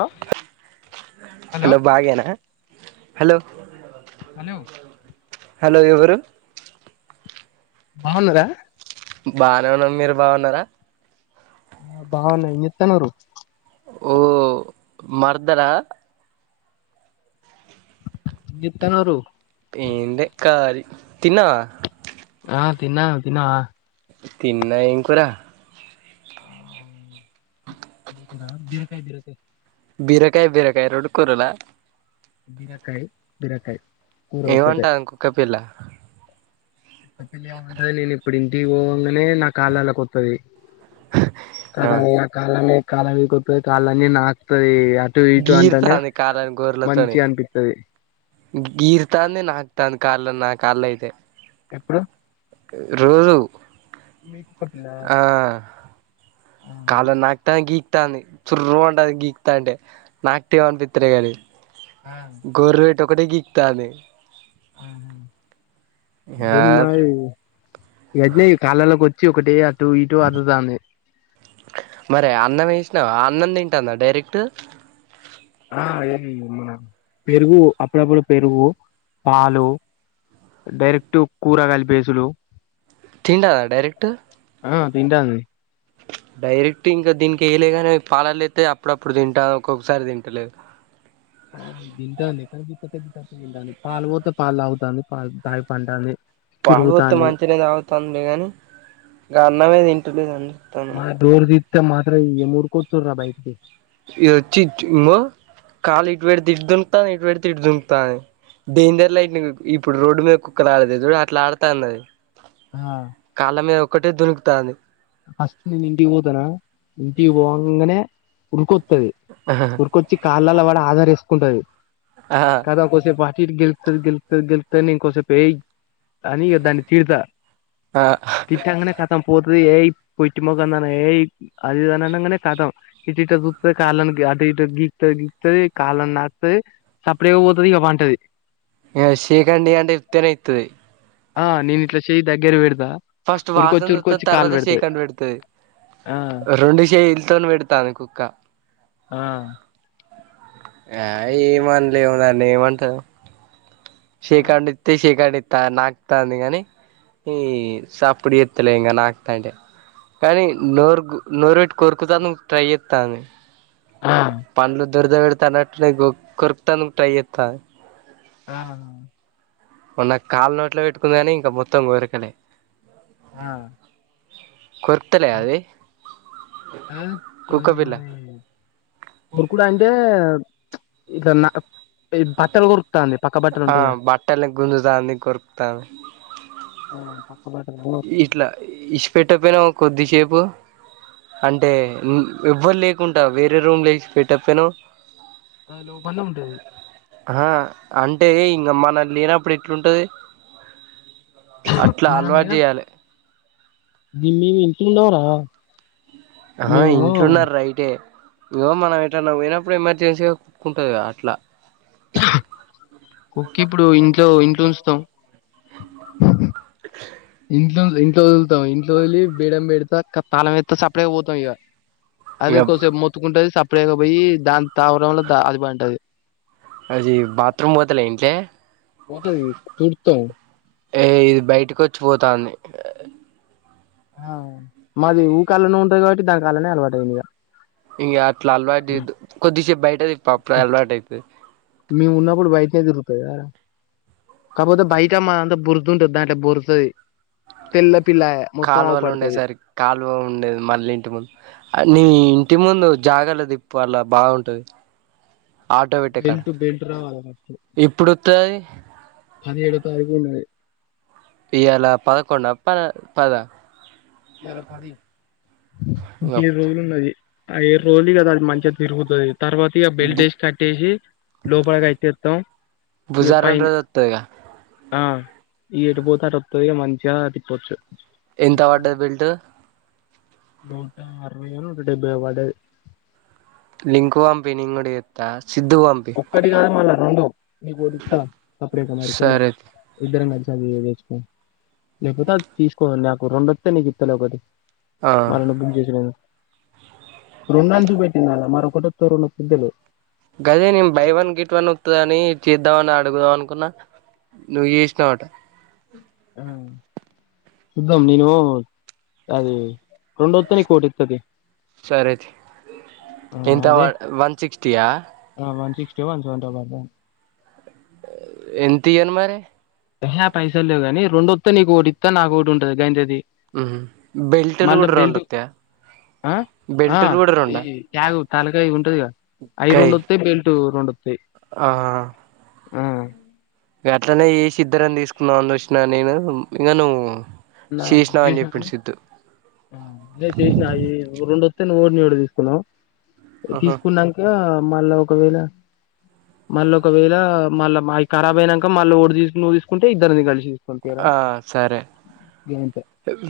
Hello hello భాగేనా hello hello hello ఎవరు బావున్నరా బానే ఉన్నాం. మీరు బాగున్నారా ఆ బాగున్నాం. ఏం చేత్తన్నరు. మర్దన ఏం చేస్తున్నారు ఏం లే. కాలి తిన్నవా ఆ తిన్నా. తిన్నావ తిన్నా. ఏం కూర కూరా బీరకాయ్ బీరకాయ్. బీరకాయ్ బీరకాయ్ రోండు కూరలా బీరకాయ్. బీరకాయ్. ఏమంటాంది కుక్కపిల్ల. కుక్క పిల్లేమంటది. నేను ఇప్పుడింటికి పోవంగానే నా కాళ్ళలో కొత్తది. ఆ కదల్నియా కాళ్ళని కాళ్ళ మీది కొత్తది. కాళ్ళన్ని నాకుతదిగ గీర్తాంది కాళ్ళని గోర్లతోనే మంచిగా అనిపిత్తది గీ గీర్తాంది నాక్తాంది. కాళ్ళని నా కాళ్ళయితే ఎప్పుడు రోజు మీకు ఒక పిల్లా? ఆ కాళ్ళని నాకుతాంది గీ ర్ తాంది. సుర్రు మాంటాంది గీకు తాంటే నాక్తేమని పిత్తలే కాని ఆ గొర్రెటోకదే గీక్తాంది. ఆహా. ఆ దీన్మాయ్ ఏది కాళ్ళలోకొ చ్చి ఒకటి అటు ఇటు అటుదాంది. మరే అన్నమేసినావా అన్నం తింటాందా డైరెక్ట్ ఆ [unintelligible] పెరుగు అప్పుడప్పుడు పెరుగు పాలు డైరెక్ట్ కూర గలిపేసుడు తింటాదా డైరెక్ట్. ఆ తింటాంది డైరెక్ట్ ఇంకా దీనికేయలే గానే పాలల్లేత్తే అప్పుడప్పుడు తింటాది. ఒక్కొక్కసారి తింటలేదు. నేను దానికి పాలు పోత్తే పాలు తాగుతాంది పాల్ తాగి పంటాంది. పాలు పోత్తే తిరుగుతాంది మంచిగనే తాగుతాంది లే గాని ఇకగ అన్నమే తింట లేదని చెప్తాన్న. [unintelligible] బయటకి ఇదొచ్చి ఇచ్ చ్చ్ కాలు ఇటుపెడితే ఇటు దుంకుతాంది ఇటుపెడితే ఇటు దుంకు తాంది. డేంజర్ లైట్ ఇప్పుడు రోడ్డు మీద కుక్కలాడుతాయ్ చుడు అట్లా ఆడుతాందది. ఆ కాళ్ళ మీద ఒక్కటే దునుకుతాంది. ఫస్ట్ నేనింటికి పోతనా ఇంటికి పోవంగనే ఉరుకొత్తది. ఉరుకొచ్చి కాళ్ళల్లో పడి ఆధరేసుకుంటది. ఆ కదా కోస్సేపు అటు ఇటు గెల్క్తది. గెల్క్తది. గెల్క్తది. నేన్ కోస్సేపై అని ఇగదాన్ని తిడ్. తా ఆ తిట్నంకనే కతం పోతది ఏయ్ పోట్టి మోగందాన ఏయ్ అదిఇదనంగనే కథం ఇటిటా గోక్తద్ కాల్లని అటు ఇటు గిక్ తది గీక్తది కాళ్ళని నాక్తది చప్పుడ్ చేయక పోతది ఇక పంటది. అంట ఉత్తన ఇత్తది ఆ నేను ఇట్లా శష దగ్గిరు వెేడ ఫస్ట్ వాసన ఉత్తది తర్వాత చేకం పెడతుది ఆ రెండు చేలతో పెడతాను కుక్క ఆ ఆ ఏమనలేవున్నాన్న ఏమంటారు శకాండితేతి శకాండి నాకుతంది కాని ఈ సప్పుడు ఎత్తలే ఇంకా నాకుతంటే కానీ నోరు నోరుటి కోరుకుతను ట్రై చె అ ఆ పలు దొర్ ద వ తనట కొర్క్తాను ట్రై అత్త ఆా మొన్నకు కాళ్ళ నోట్లో పెట్టుకుంది కానీ ఇంకా మొత్తం కోరకలే ఆ కొరుతలే అది కుక్క పిల్ల ఇప్పుడు కూడా అంటే ఇ నా బట్టలు కొరుకుతాంది పక్క బట్టలు ఉంటాయిగా బట్టని గుంజుతా అన్ని కొరుకుతాను ఆ పక్క బట్టలు ఇట్లా ఇష్టపెట్టకపోయినా కొద్దిసేపు అంటే ఎవ్వరు లేకుడాా వేరే రూమ్ లేచ పెట్టప్పేను అలో పన్నమంటది ఆ అంటే ఇంక మన లేనప్పుడు ఎట్లుంటది అట్లా అలవాటు చేయ్యాలి బిమ్మీ వింట ఉండవరా ఆ ఇంట్లున్నారు రైటే ఏవో మనం ఎ నువ్ పోనప్పుడు ఎమర్జెన్సీగా కుక్కుంటుది అట్లా కుకి ఇప్పుడు ఇంట్లో ఇంట్లో ఉంచుతాం ఇంట్ ఇంట్లో వెదులుతా ఇంట్కిదిలి బీడడం పెడా తాళం ఎేస్తా సప్పడే పోతాం ఇక అదే ఇగ కొసేపు మొత్తుకుంటది సపరయక పోయి దాని తావడం వల్ల అది బాగుంటది అది బాత్రూమ్ మోతలే ఏంటలే కథది తూర్తం ఏ ఇది బయటకి వచ్చి పోతాంది ఆ మాది ఊకాళ్ళనే ఉంటది కాబట్టి దానికాళ్ళనే అలవాటు అయింది ఇక ఇంకా అట్లా అలవాటు కొద్దిసేపు బయటది పాప్పుడు అలవాటు అయిదిడు మేము ఉన్నప్పుడు బయటనే తిరుగుతది కాకపోతే బయటమ్ మా అంతా బుర్దుంటంది దాంటే బురుతుది తెల్ కాలువలు ఉండేది సరి కాలువ ఉండేది మళ్ళీ ఇంటి ముందు అన్నిీ ఇంటి ముందు జాగలేదు ఇప్పు అలా బాగుంటది ఆటో పెెటకాడ బెల్ట్ బెల్ట్ రావాల ఫస్ట్ ఇప్పుడు వస్తా పదిహేడో తారీఖ ఉన్నా ఏలా పదకొన్న పద పద ఏద కాది ఇం బు ఏడు రోజులున్నది ఆ ఏడు రోజులు కదా అది మంచిగా తిరుగుతుంది తర్వాత ఇ బెల్టేస్ట్ కట్టేసి లోపలికి అయితేస్తాం ఇ బుధవారం రోజు వత్తదిగా పనా ఈట బత రొక్త మంచి పోచ్చు ఎంత పడ్డది బిల్ట్ నూట అరవైనా నట డైబ వాడు లింకు హంపని గుడి ఎత్త ఒక్కటి కా మాల రెండో నీ పోస్తా తప్పుడేక మారిపోను సరే ఇద్దరి నడిచ తెసుుకో లేకపోతే అది తీసుకోద నాకు రెండ వస్తే నీకు ఇత్తలే ఒకటి ఆ మన డబ్బులు చేస నేను రెంం చూపెట్టిందిాల మరొకటిొ త రెండు పెద్ద్దలే గదే నేను బై వన్ గెట్ వన్ ఒత్తదని చేద్దామని అడుగుదాం అనుకున్నా నువ్వు చేసినవటా చూద్దాం నేను అది రెండోస్తే నీకోటి ఇత్త తియ్ సరే తీ ఎంత అదే వన్ సిక్స్టీ ఆ ఆ వన్ సిక్స్టీ ఓ వన్ సెవెంటీ ఓ పడ్డది ఎంతియ్యను మరి ఎహె పైసలు లేవు గాని రెండోత్తే నీకోకటిత్తా నాకొకటి ఉంటది గంతే తియ్ ఉమ్ బెల్ట్లు కూడా రెండోత్తయా ఆ ఆ ఈ ట్యాగ్ తలకాయ ఉంటదిగా అయి రెండొత్తే బెల్టు రెండోత్తయి ఆ ఆ ఇగ అట్లనే చేసి ఇద్దరం తీసుకుందామని చూసిన నేను ఇంగ నువ్వు చేసినావు అని చెప్పిండు సిద్ధు ఇగ చేసిన ఆది రెండోత్తే నువ్వోటి నానోటి తీసుకుందం ఆహా తీసుకున్నాక మళ్ళా ఒకవేళ మళ్ళ ఒకవేళ మళ్ళ అయ్యి కరాబ్ అయినంక మళ్ళ ఒకటి నువ్వు తీసుకుంటే ఇద్దరికి కలి తీసుకుందువు తీయరాదు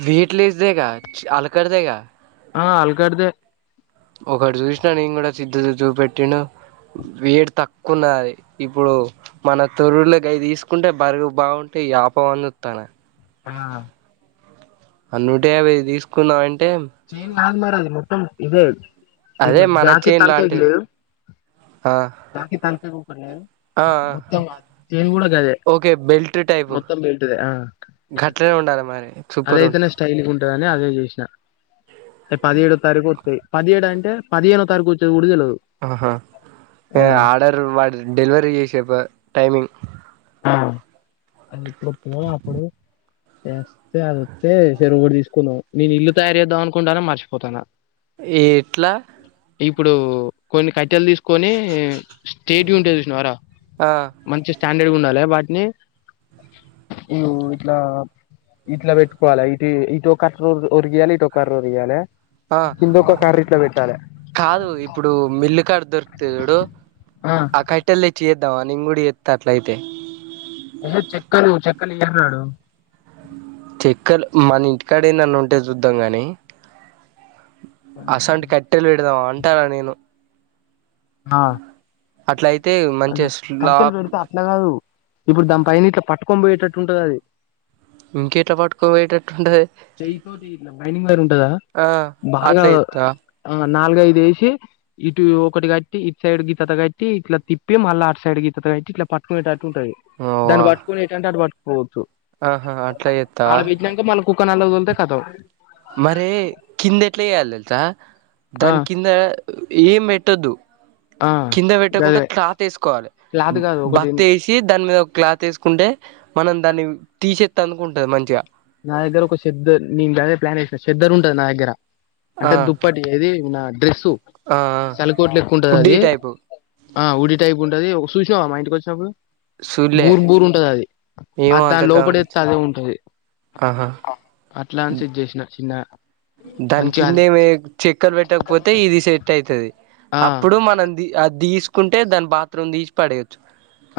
వెయిట్ లెస్దేగా అలకటిదేగా ఆ అల్కాడ్దే ఒకటి చూసిన నేను కూడా సిద్దు చూపెట్టిండు వెయిట్ తక్కువున్నదది ఇప్పుడు మన తొర్రూరుల గయ్యి తీసుకుంటే బరువు బాగుంటది ఆపమని చూస్తాన ఆ నూటయాభై తీసుకున్నా [unintelligible] కాదు మరి అది మొత్తం ఇదే అదే ఇప్పుడు మన జాకి చేన్ తలకాయకి లాంటిది లేదు ఆ జాకీ తలకాయ కి ఒకటి లేదు ఆ మొత్తం [unintelligible] కూడ గదే ఓకే బెల్ట్ టైపు మొత్తం బెల్ట్దే ఆ గట్లనే ఉండాలి మరి సూపర్ అదయితేనే ఉంటది స్టైల్గ ఉంటదని అదే చేసిన అ పదిహేడో తారీఖు వస్తయి పదిహేడు అంటే పదిహేనో తారీఖు వచ్చేది కూడా తెలవదు ఆహా ఆర్డర్ వాడు డెలివరీ చేసే టైమింగ్ ఆ వస్తే అది వస్తే ఈ సారి కూడ తీసుకుందాం నేను ఇల్లు తయారు చేద్దాం అనుకుంటాన మర్చిపోతాన ఏట్లా ఇప్పుడు కొన్ని కట్టెలు తీసుకు కొని స్టేట్గ ఉంటయ్ చూసినవారా ఆ మంచి స్టాండర్డ్గ ఉండాలి వాటిని ఇ ఇట్లా ఇట్ల పెట్టుకోవాలే ఇటు ఇటు కర్ర ఒరిగియ్యాలే ఇటొక కర్ర ఒరిగియ్యాలే ఆ కింద ఒక కర్ర ఇట్ల పెట్టాలే కాదు ఇప్పుడు మిల్లుకాడ దొరుకుతయి చూడు ఆ కట్టెలు తెచ్చి నియవ్వ నేను కూడ చేత్త అట్లయితే ఎన్నడు చెక్కలు మన ఇంటికాడ ఎడనన్న ఉంటే చూద్దాం కానీ అసోంటి కట్టెలు పెడదాం అంటాన నేను ఆ అట్లయితే అదే మంచిగ కట్టెలు స్లాబ్ పెడితే అట్లా కాదు ఇప్పుడు దాని పైన ఇట్ల పట్టుకొని పోయేటట్టు ఉంటది అది ఇంకెట్ల పట్టుకపోయేటట్టు ఉంటది చెయ్యితోటి ఇట్లా బైండింగ్ వైర్ ఉంటదా ఆ బాగా అట్ల చేత్తవా ఆ నాలుగైదు వేసి ఇటు ఒకటి కట్టి ఇటు సైడ్ గిత్తత్త కట్టి ఇట్ల తిప్పి మళ్ళ అటు సైడ్ గిత్తత్త పెట్టి ఇట్ల పట్టుకు ఉంటది దాన్ని అవ్వా పట్టుకొని ఎటంటే అటు పట్టుకోవచ్చు ఆహా అట్లా ఆడ చేత్తావా బెట్టినంక మల్ల కుక్కనల్లకు తోలితే కతం మరే కింద ఎట్ల చేయాలి తెలుసా ఆ దాని కింద ఈ మెటదు ఆ కింద పెట్టకుండా గదే క్లాత్ వేసుకోవాలి క్లాత్ కాదు ఒకటి బతి వేసి దానిద ఒక క్లాత్ వేసుకుంటే మనం దాన్ని తీసేస్త అందుకుంటది మంచిగా నా దగ్గర ఒక సిద్ద్ద న ఇ దే ప్లాన్ వ చెద్దరు ఉంటది నా దగ్గర ఆ అంటే దుప్పటి ఏది నా డ్రెస్ ఆ తలకోట్లు ఎక్కుంటది హుడ్డీ అది టైపు ఆ ఉఊడి టైప్ ఉంటది ఒక చూసినావా మా ఇంటికి వచ్చినప్పుడు సూళ్ళే బూర్ బూరు ఉంటది అది అ ఏమో అంత లోపడ గమనించ ఎస్త అదే ఉంటది ఆహా అట్లా అని సిట్ చేసిన చిన్న దాని కింద ఏమి చెక్కర్ పెట్టకపోతే ఇది సెట్ అయితది ఆ అప్పుడు మనం అది తీసుకు అంటే దాని బాత్రూమ్ తీసి పడేయచ్చు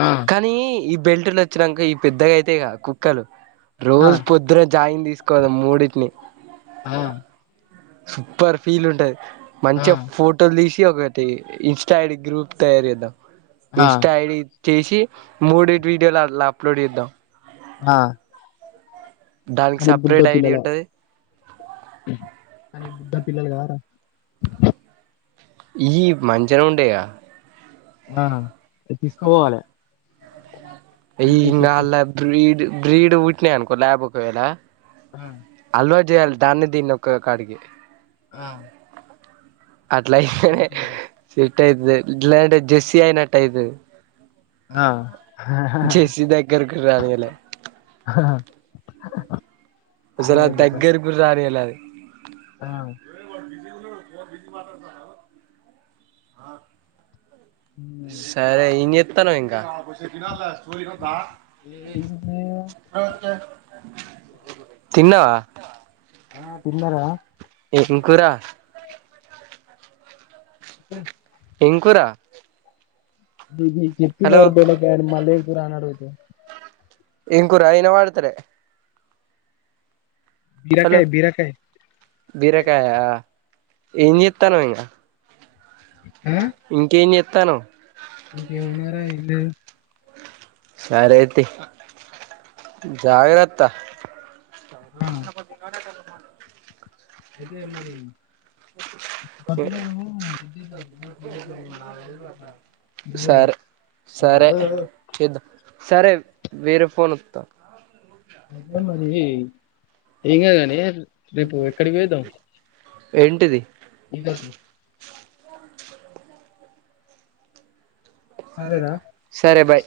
ఆ కానీ బెల్ట్ నచ్చినాక ఈ పెద్దగా అయితే క కుక్కలు ఆ రోజు పొద్దున జాయిన్ తీసుకోదాం మూడింటిని ఆ సూపర్ ఫీల్ ఉంటది ఆ మంచిగా ఫోటోలు తీసి ఒకటి ఇన్స్టా ఐడి గ్రూప్ తయారు చేద్దాం ఆ ఇన్స్టా ఐడి తీసి మూడు వీడియోలు అలా అప్లోడ్ చేద్దాం హా దానికి కానీ బుడ్డ సపరేట్ ఐడి పిల్లలే ఉంటది కానీ బుడ్డ పిల్లలు గారా ఈ మంచన ఉండయా ఆనా తీసు పోవాలి ఇంగ అలా బ్రీడ్ బ్రీడ్ ఉట్న అనుకో బక్ వె ఎలా ఆ చేయాలి దాన్ని దీన్ని ఒక కాడికి ఆ అట్లయితే మంచిగుంటది సిట్ అయితుది ఇలాంటే జెస్సి అయినట్ట అయితు ఆ జేసీ దగ్గరకి రాని అల సరా అరవై పర్సెంట్ దగ్గరకు రానియల ఆ [inaudible] సరే ఏంచేత్తన్నావ్ ఇంకా [unintelligible] తిన్నావా ఆ తిన్నారా ఏం కూర అ ఏం కూర దది హలో చెప్పరు బెళగా మలకుర్ రాన్నారుతే ఏం కూర అయిన వాడతార హలో బీరకాయ బీరకాయ బీరకాయ ఎంచెత్తన్నవ్ ఇంకా ఆ ఇంకేం చెస్తాను [inaudible] సరే అయితి జాగరత్తా ఆ ఇదే మరి [inaudible] సరే [inaudible] సరే చూద్దాం సరే వేరే ఫోన్ వత్తా అదే మరి ఏం కానీ రేపు ఎక్కడికి పుయ్యొద్దాం ఏంటిది సరే సరేరా బాయ్